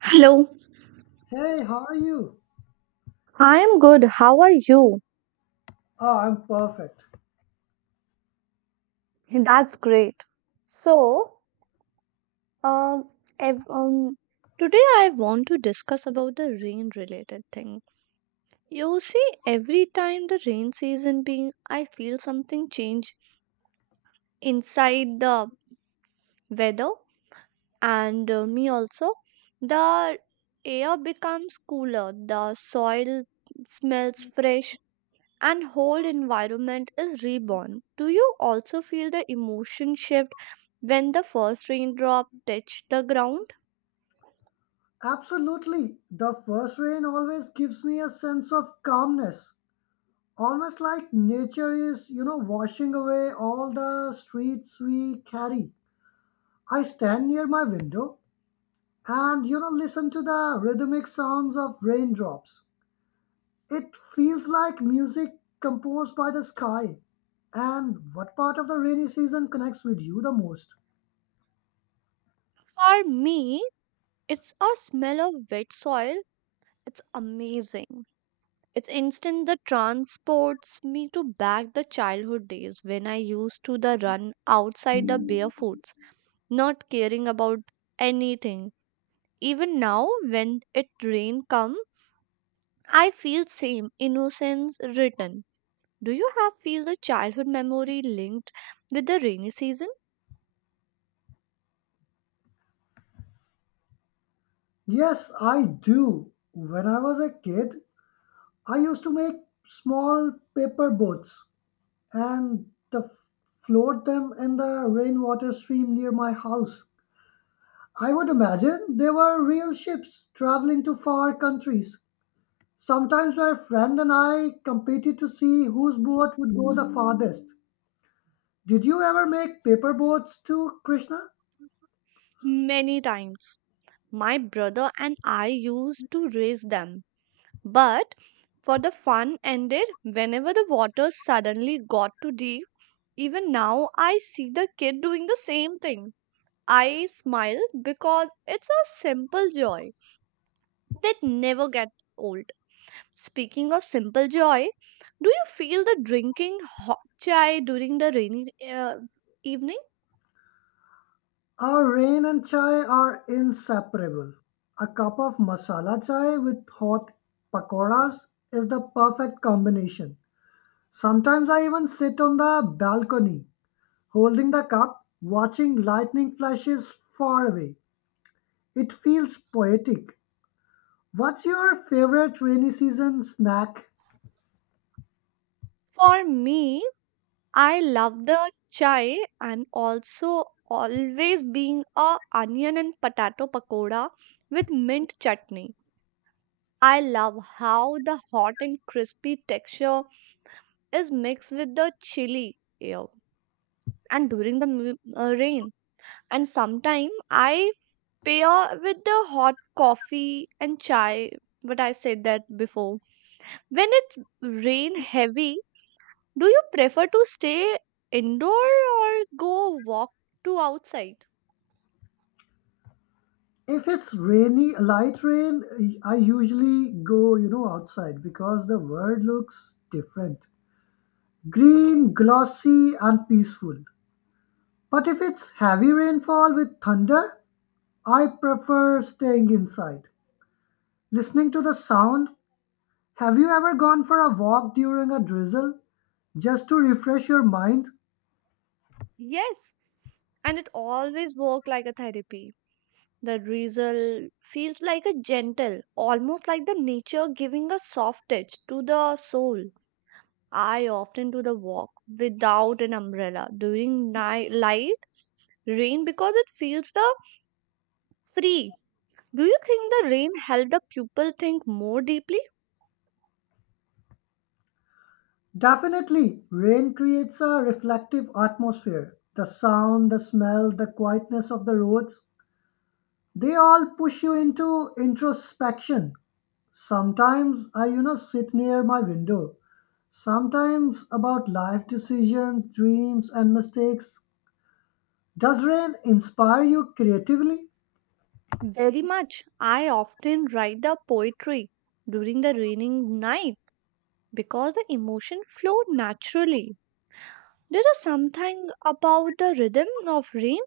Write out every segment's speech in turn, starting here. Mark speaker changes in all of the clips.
Speaker 1: Hello.
Speaker 2: Hey, how are you?
Speaker 1: I am good. How are you?
Speaker 2: Oh, I'm perfect.
Speaker 1: That's great. So, um, ev- um, today I want to discuss about the rain related thing. You see, every time the rain season being, I feel something change inside the weather and me also. The air becomes cooler, the soil smells fresh, and whole environment is reborn. Do you also feel the emotion shift when the first raindrop touch the ground?
Speaker 2: Absolutely. The first rain always gives me a sense of calmness. Almost like nature is, you know, washing away all the streets we carry. I stand near my window and, listen to the rhythmic sounds of raindrops. It feels like music composed by the sky. And what part of the rainy season connects with you the most?
Speaker 1: For me, it's a smell of wet soil. It's amazing. It's instant that transports me to back the childhood days when I used to the run outside the barefoots, not caring about anything. Even now when it rain come, I feel same innocence return. Do you have feel the childhood memory linked with the rainy season?
Speaker 2: Yes, I do. When I was a kid, I used to make small paper boats and the float them in the rainwater stream near my house. I would imagine they were real ships traveling to far countries. Sometimes my friend and I competed to see whose boat would go the farthest. Did you ever make paper boats too, Krishna?
Speaker 1: Many times. My brother and I used to race them. But for the fun ended whenever the water suddenly got too deep. Even now I see the kid doing the same thing. I smile because it's a simple joy that never get old. Speaking of simple joy, do you feel the drinking hot chai during the rainy evening?
Speaker 2: Our rain and chai are inseparable. A cup of masala chai with hot pakoras is the perfect combination. Sometimes I even sit on the balcony, holding the cup, watching lightning flashes far away. It feels poetic. What's your favorite rainy season snack?
Speaker 1: For me, I love the chai and also always being a onion and potato pakoda with mint chutney. I love how the hot and crispy texture is mixed with the chili air and during the rain. And sometimes I pair with the hot coffee and chai. But I said that before. When it's rain heavy, do you prefer to stay indoor or go walk to outside?
Speaker 2: If it's rainy, light rain, I usually go, outside because the world looks different. Green, glossy, and peaceful. But if it's heavy rainfall with thunder, I prefer staying inside, listening to the sound. Have you ever gone for a walk during a drizzle just to refresh your mind?
Speaker 1: Yes, and it always works like a therapy. The drizzle feels like a gentle, almost like the nature giving a soft touch to the soul. I often do the walk without an umbrella during night light rain because it feels the free. Do you think the rain helped the pupil think more deeply?
Speaker 2: Definitely, rain creates a reflective atmosphere. The sound, the smell, the quietness of the roads, they all push you into introspection. Sometimes I sit near my window. Sometimes about life decisions, dreams, and mistakes. Does rain inspire you creatively?
Speaker 1: Very much. I often write the poetry during the raining night because the emotion flowed naturally. There is something about the rhythm of rain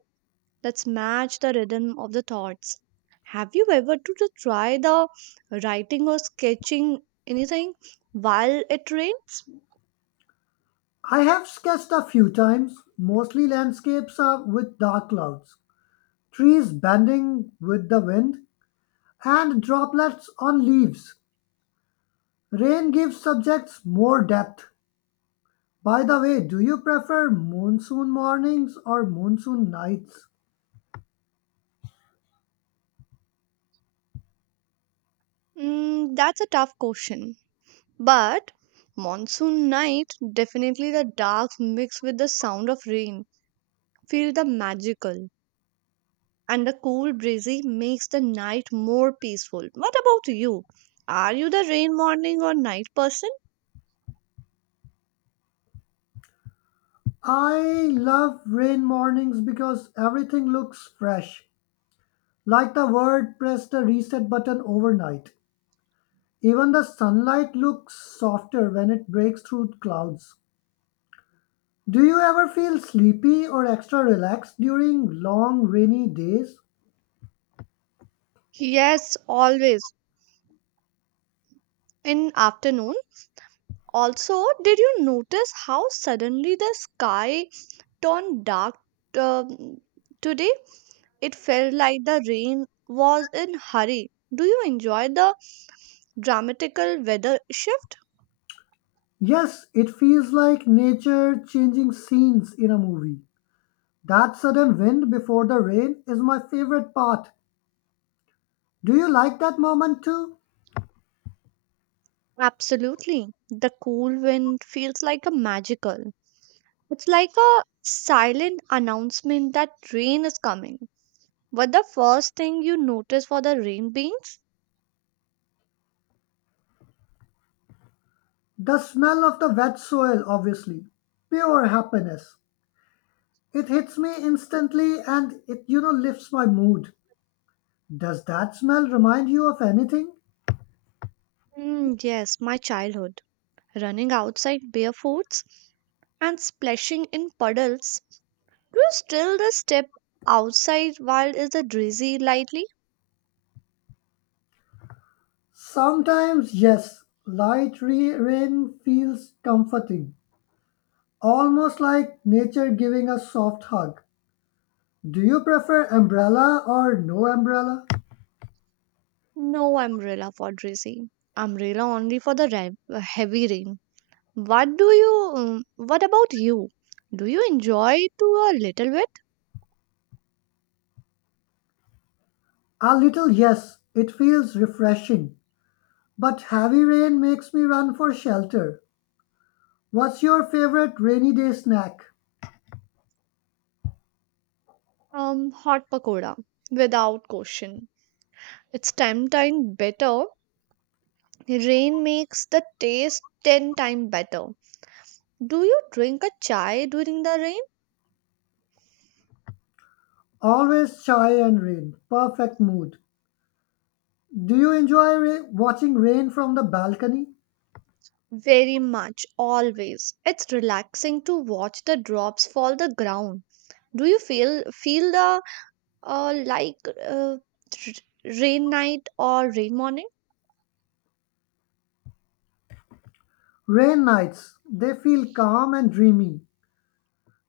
Speaker 1: that match the rhythm of the thoughts. Have you ever to try the writing or sketching anything while it rains?
Speaker 2: I have sketched a few times. Mostly landscapes are with dark clouds, trees bending with the wind, and droplets on leaves. Rain gives subjects more depth. By the way, do you prefer monsoon mornings or monsoon nights?
Speaker 1: Mm, that's a tough question. But monsoon night, definitely the dark mixed with the sound of rain. Feel the magical. And the cool breezy makes the night more peaceful. What about you? Are you the rain morning or night person?
Speaker 2: I love rain mornings because everything looks fresh, like the world pressed a reset button overnight. Even the sunlight looks softer when it breaks through clouds. Do you ever feel sleepy or extra relaxed during long rainy days?
Speaker 1: Yes, always. In afternoon. Also, did you notice how suddenly the sky turned dark um, today? It felt like the rain was in hurry. Do you enjoy the dramatical weather shift?
Speaker 2: Yes, it feels like nature changing scenes in a movie. That sudden wind before the rain is my favorite part. Do you like that moment too?
Speaker 1: Absolutely. The cool wind feels like a magical. It's like a silent announcement that rain is coming. What the first thing you notice for the rain beans?
Speaker 2: The smell of the wet soil, obviously. Pure happiness. It hits me instantly and it lifts my mood. Does that smell remind you of anything?
Speaker 1: Mm, yes, my childhood. Running outside barefoots and splashing in puddles. Do you still the step outside while is the drizzly lightly?
Speaker 2: Sometimes, yes. Rain feels comforting. Almost like nature giving a soft hug. Do you prefer umbrella or no umbrella?
Speaker 1: No umbrella for drizzly. Umbrella only for the heavy rain. What do you? What about you? Do you enjoy to a little bit?
Speaker 2: A little, yes. It feels refreshing. But heavy rain makes me run for shelter. What's your favorite rainy day snack?
Speaker 1: Hot pakoda without question. It's ten times better. Rain makes the taste ten times better. Do you drink a chai during the rain?
Speaker 2: Always chai and rain. Perfect mood. Do you enjoy watching rain from the balcony?
Speaker 1: Very much, always. It's relaxing to watch the drops fall the ground. Do you feel the like uh, r- rain night or rain morning?
Speaker 2: Rain nights. They feel calm and dreamy.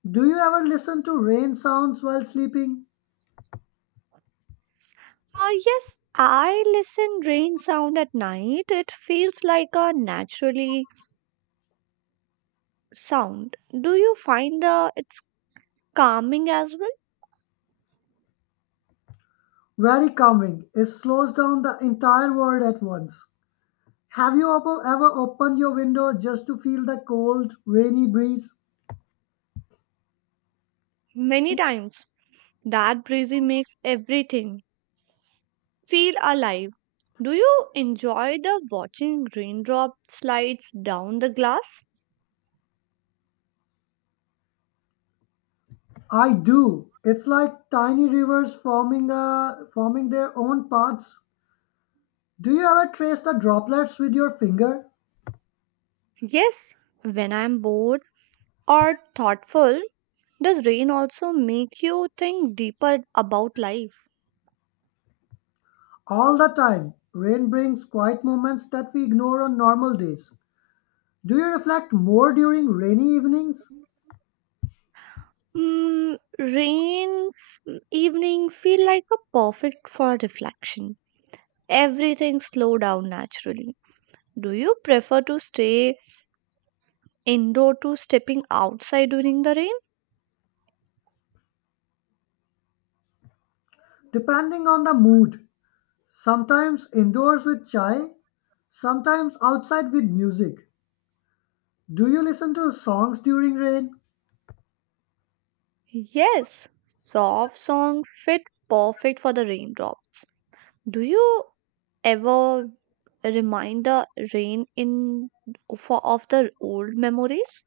Speaker 2: Do you ever listen to rain sounds while sleeping?
Speaker 1: Yes, I listen rain sound at night. It feels like a naturally sound. Do you find it's calming as well?
Speaker 2: Very calming. It slows down the entire world at once. Have you ever opened your window just to feel the cold, rainy breeze?
Speaker 1: Many times. That breezy makes everything feel alive. Do you enjoy the watching raindrop slides down the glass?
Speaker 2: I do. It's like tiny rivers forming their own paths. Do you ever trace the droplets with your finger?
Speaker 1: Yes, when I'm bored or thoughtful, does rain also make you think deeper about life?
Speaker 2: All the time. Rain brings quiet moments that we ignore on normal days. Do you reflect more during rainy evenings?
Speaker 1: Rain evening feel like a perfect for reflection. Everything slow down naturally. Do you prefer to stay indoor to stepping outside during the rain?
Speaker 2: Depending on the mood. Sometimes indoors with chai, sometimes outside with music. Do you listen to songs during rain?
Speaker 1: Yes, soft song fit perfect for the raindrops. Do you ever remind the rain in for of the old memories?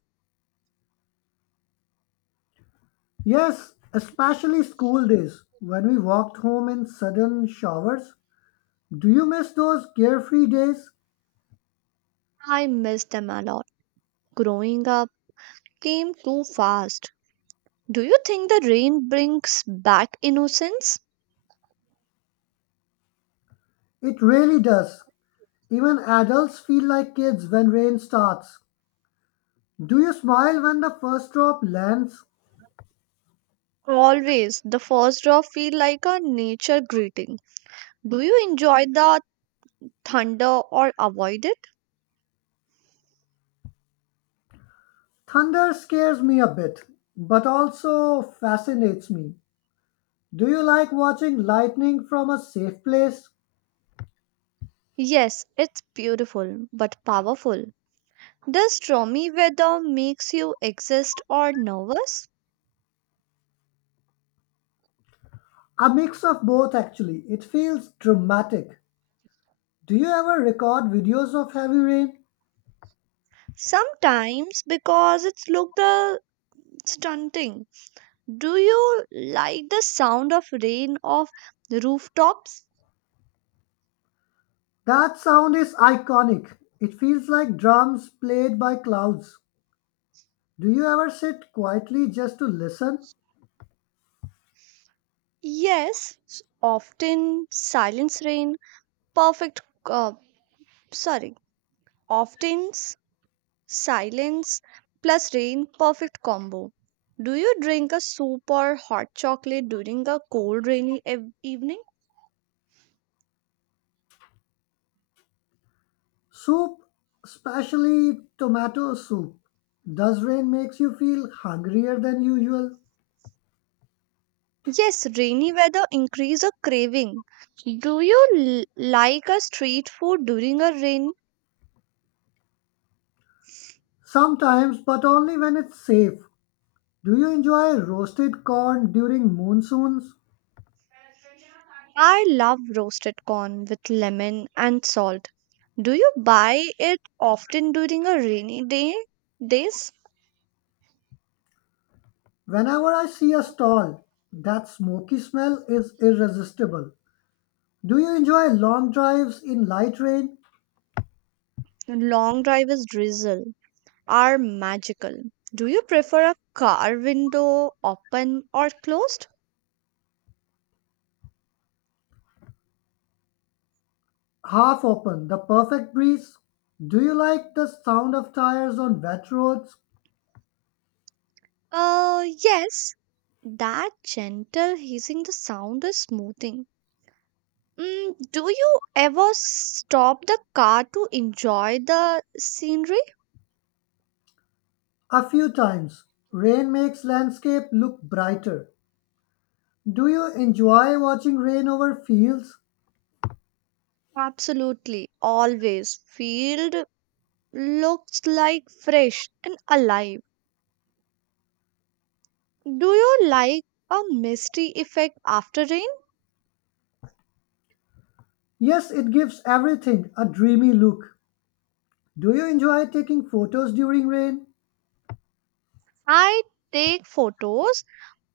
Speaker 2: Yes, especially school days when we walked home in sudden showers. Do you miss those carefree days?
Speaker 1: I miss them a lot. Growing up came too fast. Do you think the rain brings back innocence?
Speaker 2: It really does. Even adults feel like kids when rain starts. Do you smile when the first drop lands?
Speaker 1: Always the first drop feel like a nature greeting. Do you enjoy the thunder or avoid it?
Speaker 2: Thunder scares me a bit, but also fascinates me. Do you like watching lightning from a safe place?
Speaker 1: Yes, it's beautiful but powerful. Does stormy weather makes you exist or nervous?
Speaker 2: A mix of both, actually. It feels dramatic. Do you ever record videos of heavy rain?
Speaker 1: Sometimes because it's look the stunting. Do you like the sound of rain off the rooftops?
Speaker 2: That sound is iconic. It feels like drums played by clouds. Do you ever sit quietly just to listen?
Speaker 1: Yes, often silence rain, perfect uh, sorry, often silence plus rain perfect combo. Do you drink a soup or hot chocolate during a cold rainy evening?
Speaker 2: Soup, especially tomato soup. Does rain makes you feel hungrier than usual?
Speaker 1: Yes, rainy weather increase a craving. Do you like a street food during a rain?
Speaker 2: Sometimes, but only when it's safe. Do you enjoy roasted corn during monsoons?
Speaker 1: I love roasted corn with lemon and salt. Do you buy it often during a rainy day? Days?
Speaker 2: Whenever I see a stall, that smoky smell is irresistible. Do you enjoy long drives in light rain?
Speaker 1: Long drivers drizzle are magical. Do you prefer a car window open or closed?
Speaker 2: Half open, the perfect breeze? Do you like the sound of tires on wet roads?
Speaker 1: Yes. That gentle hissing, the sound is smoothing. Do you ever stop the car to enjoy the scenery?
Speaker 2: A few times, rain makes landscape look brighter. Do you enjoy watching rain over fields?
Speaker 1: Absolutely, always. Field looks like fresh and alive. Do you like a misty effect after rain?
Speaker 2: Yes, it gives everything a dreamy look. Do you enjoy taking photos during rain?
Speaker 1: I take photos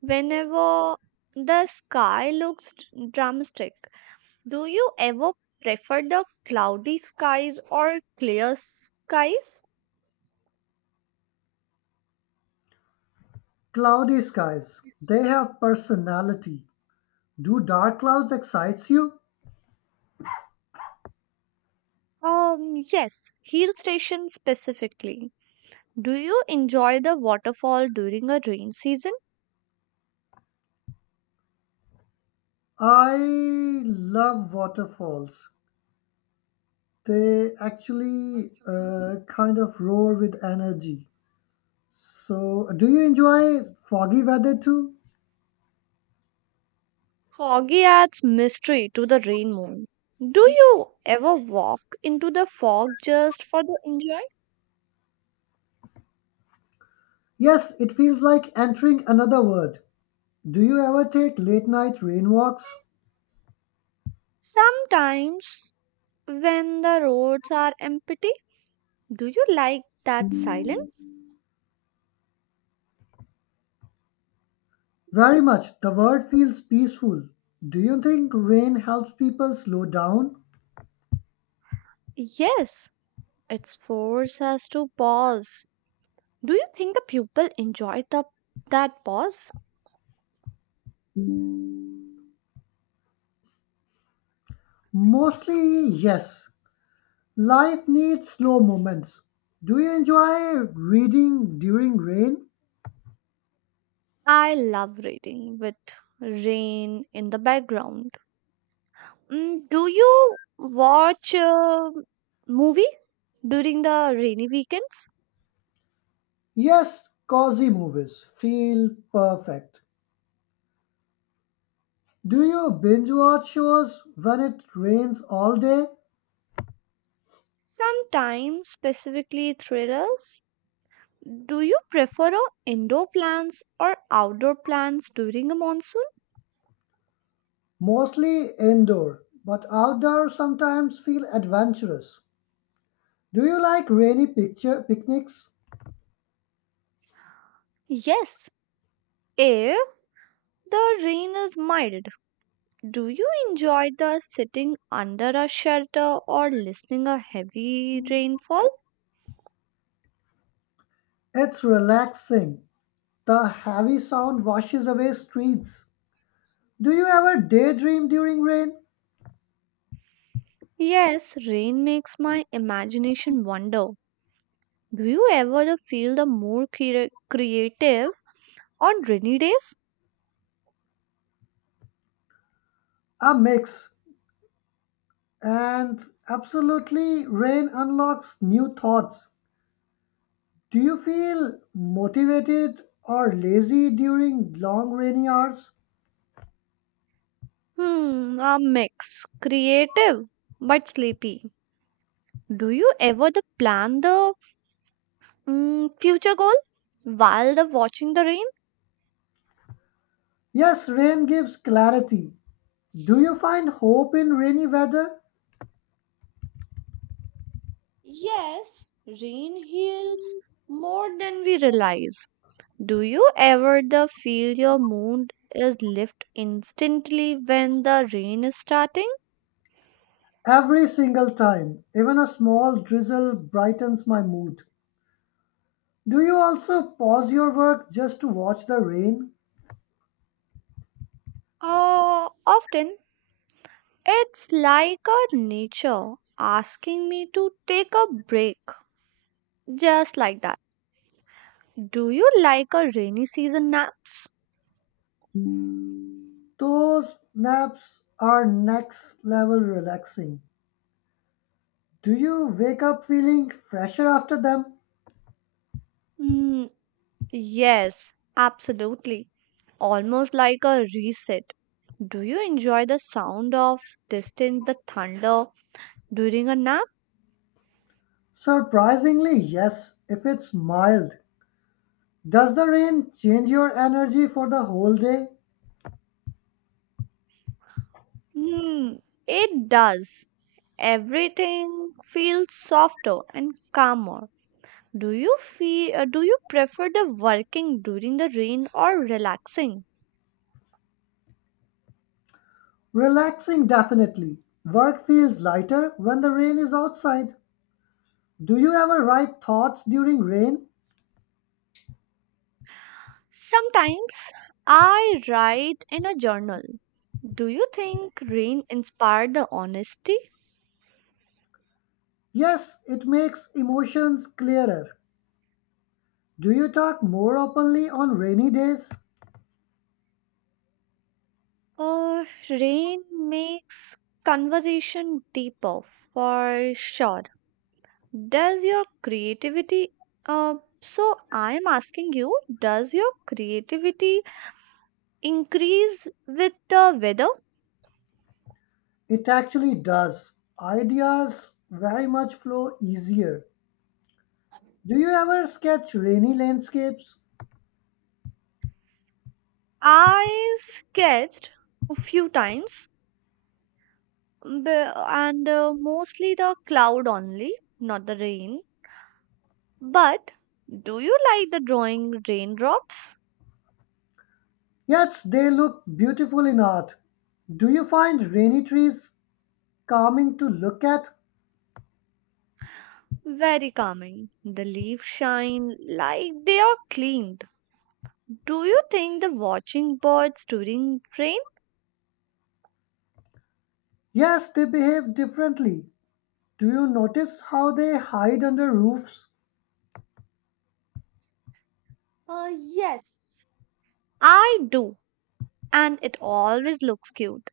Speaker 1: whenever the sky looks dramatic. Do you ever prefer the cloudy skies or clear skies?
Speaker 2: Cloudy skies, they have personality. Do dark clouds excites you?
Speaker 1: Yes, hill station specifically. Do you enjoy the waterfall during a rain season?
Speaker 2: I love waterfalls. They actually kind of roar with energy. So, do you enjoy foggy weather too?
Speaker 1: Foggy adds mystery to the rain moon. Do you ever walk into the fog just for the enjoy?
Speaker 2: Yes, it feels like entering another world. Do you ever take late night rain walks?
Speaker 1: Sometimes when the roads are empty, do you like that silence?
Speaker 2: Very much. The world feels peaceful. Do you think rain helps people slow down?
Speaker 1: Yes, it forces us to pause. Do you think the pupil enjoy that pause?
Speaker 2: Mostly, yes. Life needs slow moments. Do you enjoy reading during rain?
Speaker 1: I love reading with rain in the background. Do you watch a movie during the rainy weekends?
Speaker 2: Yes, cozy movies feel perfect. Do you binge watch shows when it rains all day?
Speaker 1: Sometimes specifically thrillers. Do you prefer a indoor plants or outdoor plants during a monsoon?
Speaker 2: Mostly indoor, but outdoor sometimes feel adventurous. Do you like rainy picture picnics?
Speaker 1: Yes. If the rain is mild, do you enjoy the sitting under a shelter or listening a heavy rainfall?
Speaker 2: It's relaxing. The heavy sound washes away streets. Do you ever daydream during rain?
Speaker 1: Yes, rain makes my imagination wander. Do you ever feel the more creative on rainy days?
Speaker 2: A mix. And absolutely, rain unlocks new thoughts. Do you feel motivated or lazy during long rainy hours?
Speaker 1: Hmm, a mix. Creative but sleepy. Do you ever the plan the future goal while the watching the rain?
Speaker 2: Yes, rain gives clarity. Do you find hope in rainy weather?
Speaker 1: Yes, rain heals more than we realize. Do you ever the feel your mood is lift instantly when the rain is starting?
Speaker 2: Every single time, even a small drizzle brightens my mood. Do you also pause your work just to watch the rain?
Speaker 1: Often. It's like a nature asking me to take a break, just like that. Do you like a rainy season naps?
Speaker 2: Those naps are next level relaxing. Do you wake up feeling fresher after them?
Speaker 1: Mm, yes, absolutely. Almost like a reset. Do you enjoy the sound of distant the thunder during a nap?
Speaker 2: Surprisingly, yes, if it's mild. Does the rain change your energy for the whole day?
Speaker 1: Hmm, it does. Everything feels softer and calmer. Do you feel do you prefer the working during the rain or relaxing?
Speaker 2: Relaxing, definitely. Work feels lighter when the rain is outside. Do you ever write thoughts during rain?
Speaker 1: Sometimes I write in a journal. Do you think rain inspired the honesty?
Speaker 2: Yes, it makes emotions clearer. Do you talk more openly on rainy days?
Speaker 1: Uh, Rain makes conversation deeper for sure. Does your creativity uh, so I am asking you, does your creativity increase with the weather?
Speaker 2: It actually does. Ideas very much flow easier. Do you ever sketch rainy landscapes?
Speaker 1: I sketched a few times and mostly the cloud only, not the rain. But do you like the drawing raindrops?
Speaker 2: Yet they look beautiful in art. Do you find rainy trees calming to look at?
Speaker 1: Very calming. The leaves shine like they are cleaned. Do you think the watching birds during rain?
Speaker 2: Yes, they behave differently. Do you notice how they hide under roofs?
Speaker 1: Yes. I do, and it always looks cute.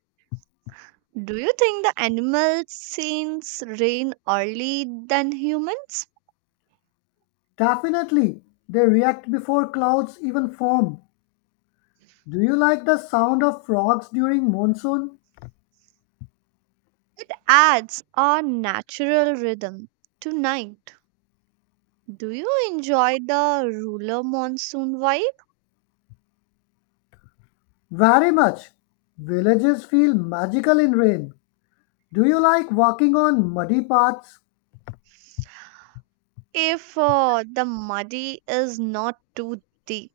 Speaker 1: Do you think the animals sense rain early than humans?
Speaker 2: Definitely, they react before clouds even form. Do you like the sound of frogs during monsoon?
Speaker 1: Adds a natural rhythm to night. Do you enjoy the rural monsoon vibe?
Speaker 2: Very much. Villages feel magical in rain. Do you like walking on muddy paths?
Speaker 1: If the muddy is not too deep.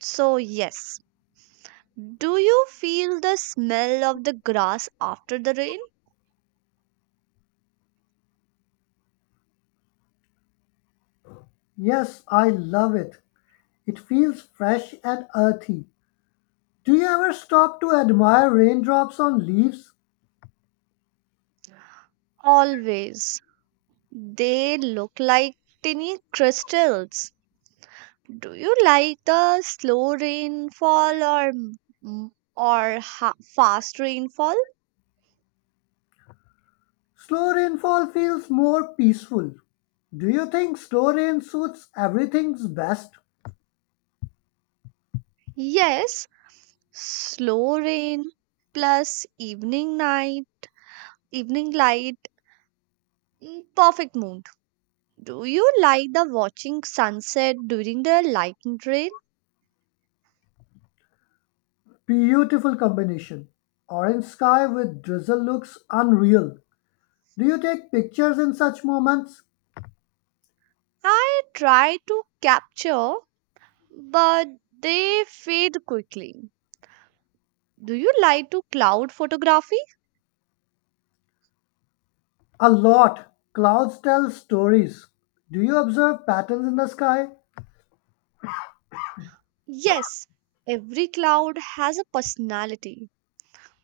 Speaker 1: So, yes. Do you feel the smell of the grass after the rain?
Speaker 2: Yes, I love it. It feels fresh and earthy. Do you ever stop to admire raindrops on leaves?
Speaker 1: Always. They look like tiny crystals. Do you like the slow rainfall m- or fast rainfall?
Speaker 2: Slow rainfall feels more peaceful. Do you think slow rain suits everything's best?
Speaker 1: Yes, slow rain plus evening night, evening light. Perfect mood. Do you like the watching sunset during the lightning rain?
Speaker 2: Beautiful combination. Orange sky with drizzle looks unreal. Do you take pictures in such moments?
Speaker 1: I try to capture, but they fade quickly. Do you like to cloud photography?
Speaker 2: A lot. Clouds tell stories. Do you observe patterns in the sky?
Speaker 1: Yes, every cloud has a personality.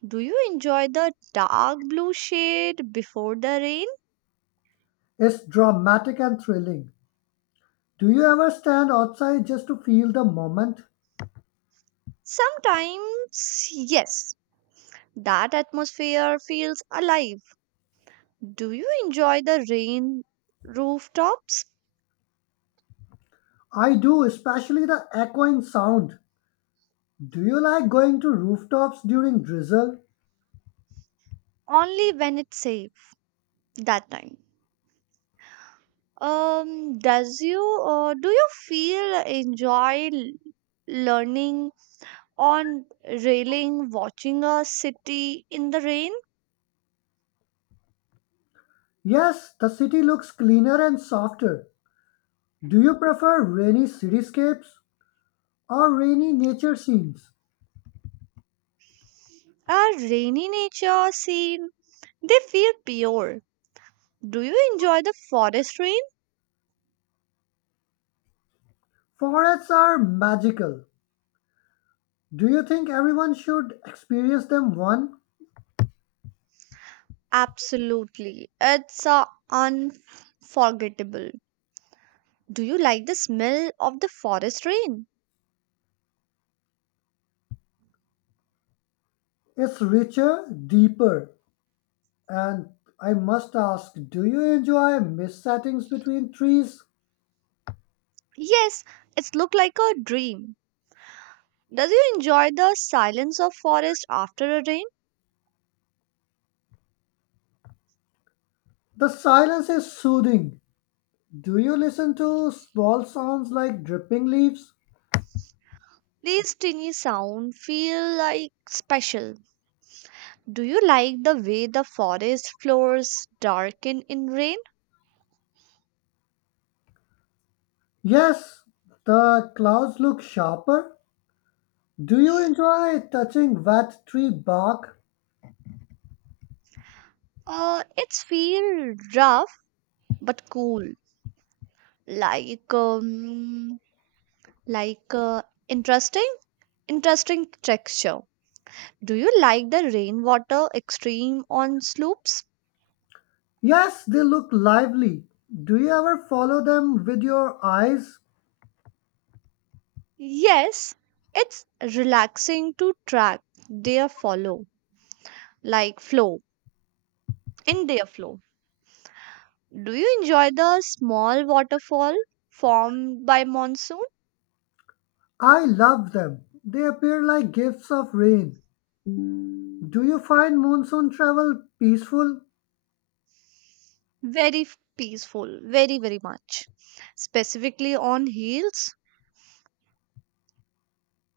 Speaker 1: Do you enjoy the dark blue shade before the rain?
Speaker 2: It's dramatic and thrilling. Do you ever stand outside just to feel the moment?
Speaker 1: Sometimes, yes. That atmosphere feels alive. Do you enjoy the rain rooftops?
Speaker 2: I do, especially the echoing sound. Do you like going to rooftops during drizzle?
Speaker 1: Only when it's safe. That time, does you do you feel enjoy learning on railing watching a city in the rain.
Speaker 2: Yes, the city looks cleaner and softer. Do you prefer rainy cityscapes or rainy nature scenes?
Speaker 1: A rainy nature scene, they feel pure. Do you enjoy the forest rain?
Speaker 2: Forests are magical. Do you think everyone should experience them one?
Speaker 1: Absolutely, it's unforgettable. Do you like the smell of the forest rain?
Speaker 2: It's richer, deeper. And I must ask, do you enjoy mist settings between trees?
Speaker 1: Yes, it's look like a dream. Does you enjoy the silence of forest after a rain?
Speaker 2: The silence is soothing. Do you listen to small sounds like dripping leaves?
Speaker 1: These tiny sound feel like special. Do you like the way the forest floors darken in rain?
Speaker 2: Yes, the clouds look sharper. Do you enjoy touching wet tree bark?
Speaker 1: It's feel rough but cool. Like like uh, interesting, interesting texture. Do you like the rainwater extreme on slopes?
Speaker 2: Yes, they look lively. Do you ever follow them with your eyes?
Speaker 1: Yes, it's relaxing to track their follow like flow. In their flow. Do you enjoy the small waterfall formed by monsoon?
Speaker 2: I love them. They appear like gifts of rain. Do you find monsoon travel peaceful?
Speaker 1: Very peaceful, very, very much. Specifically on hills,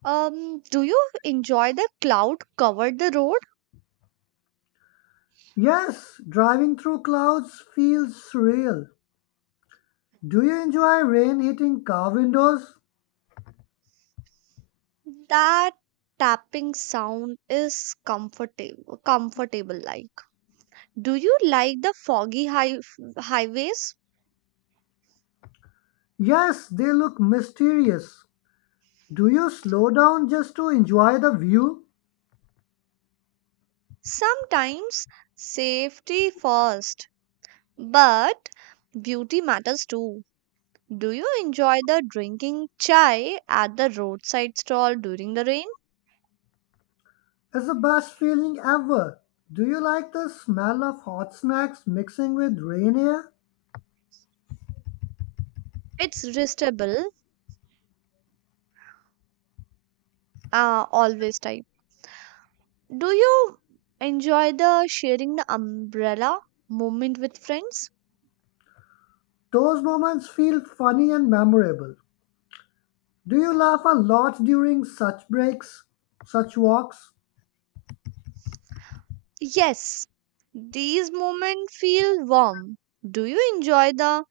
Speaker 1: do you enjoy the cloud covered the road?
Speaker 2: Yes, driving through clouds feels surreal. Do you enjoy rain hitting car windows?
Speaker 1: That tapping sound is comfortable like. Do you like the foggy highways?
Speaker 2: Yes, they look mysterious. Do you slow down just to enjoy the view?
Speaker 1: Sometimes safety first, but beauty matters too. Do you enjoy the drinking chai at the roadside stall during the rain?
Speaker 2: It's the best feeling ever. Do you like the smell of hot snacks mixing with rain air?
Speaker 1: It's restable, always time. Do you enjoy the sharing the umbrella moment with friends?
Speaker 2: Those moments feel funny and memorable. Do you laugh a lot during such such walks?
Speaker 1: Yes, these moments feel warm. Do you enjoy the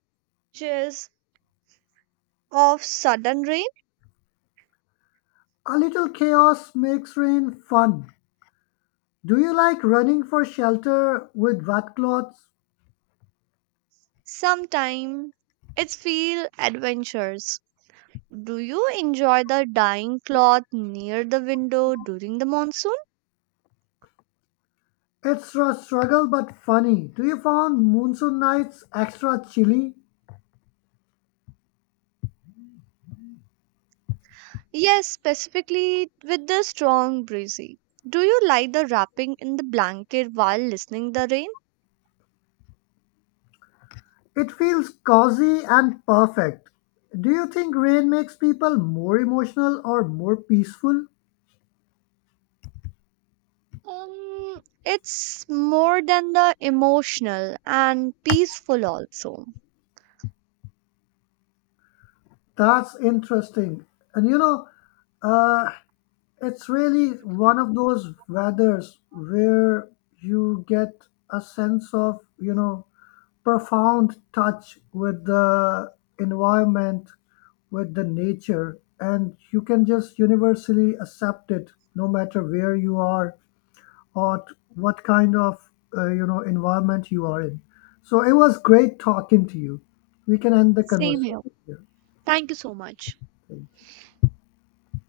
Speaker 1: chills of sudden rain?
Speaker 2: A little chaos makes rain fun. Do you like running for shelter with wet clothes?
Speaker 1: Sometimes it's feel adventures. Do you enjoy the dyeing cloth near the window during the monsoon?
Speaker 2: It's a struggle but funny. Do you find monsoon nights extra chilly?
Speaker 1: Yes, specifically with the strong breezy. Do you like the wrapping in the blanket while listening the rain?
Speaker 2: It feels cozy and perfect. Do you think rain makes people more emotional or more peaceful?
Speaker 1: It's more than the emotional and peaceful also.
Speaker 2: That's interesting. And uh, it's really one of those weathers where you get a sense of, profound touch with the environment, with the nature, and you can just universally accept it no matter where you are or what kind of environment you are in. So it was great talking to you. We can end the
Speaker 1: Same here.
Speaker 2: conversation here.
Speaker 1: Thank you so much.
Speaker 2: Thank you.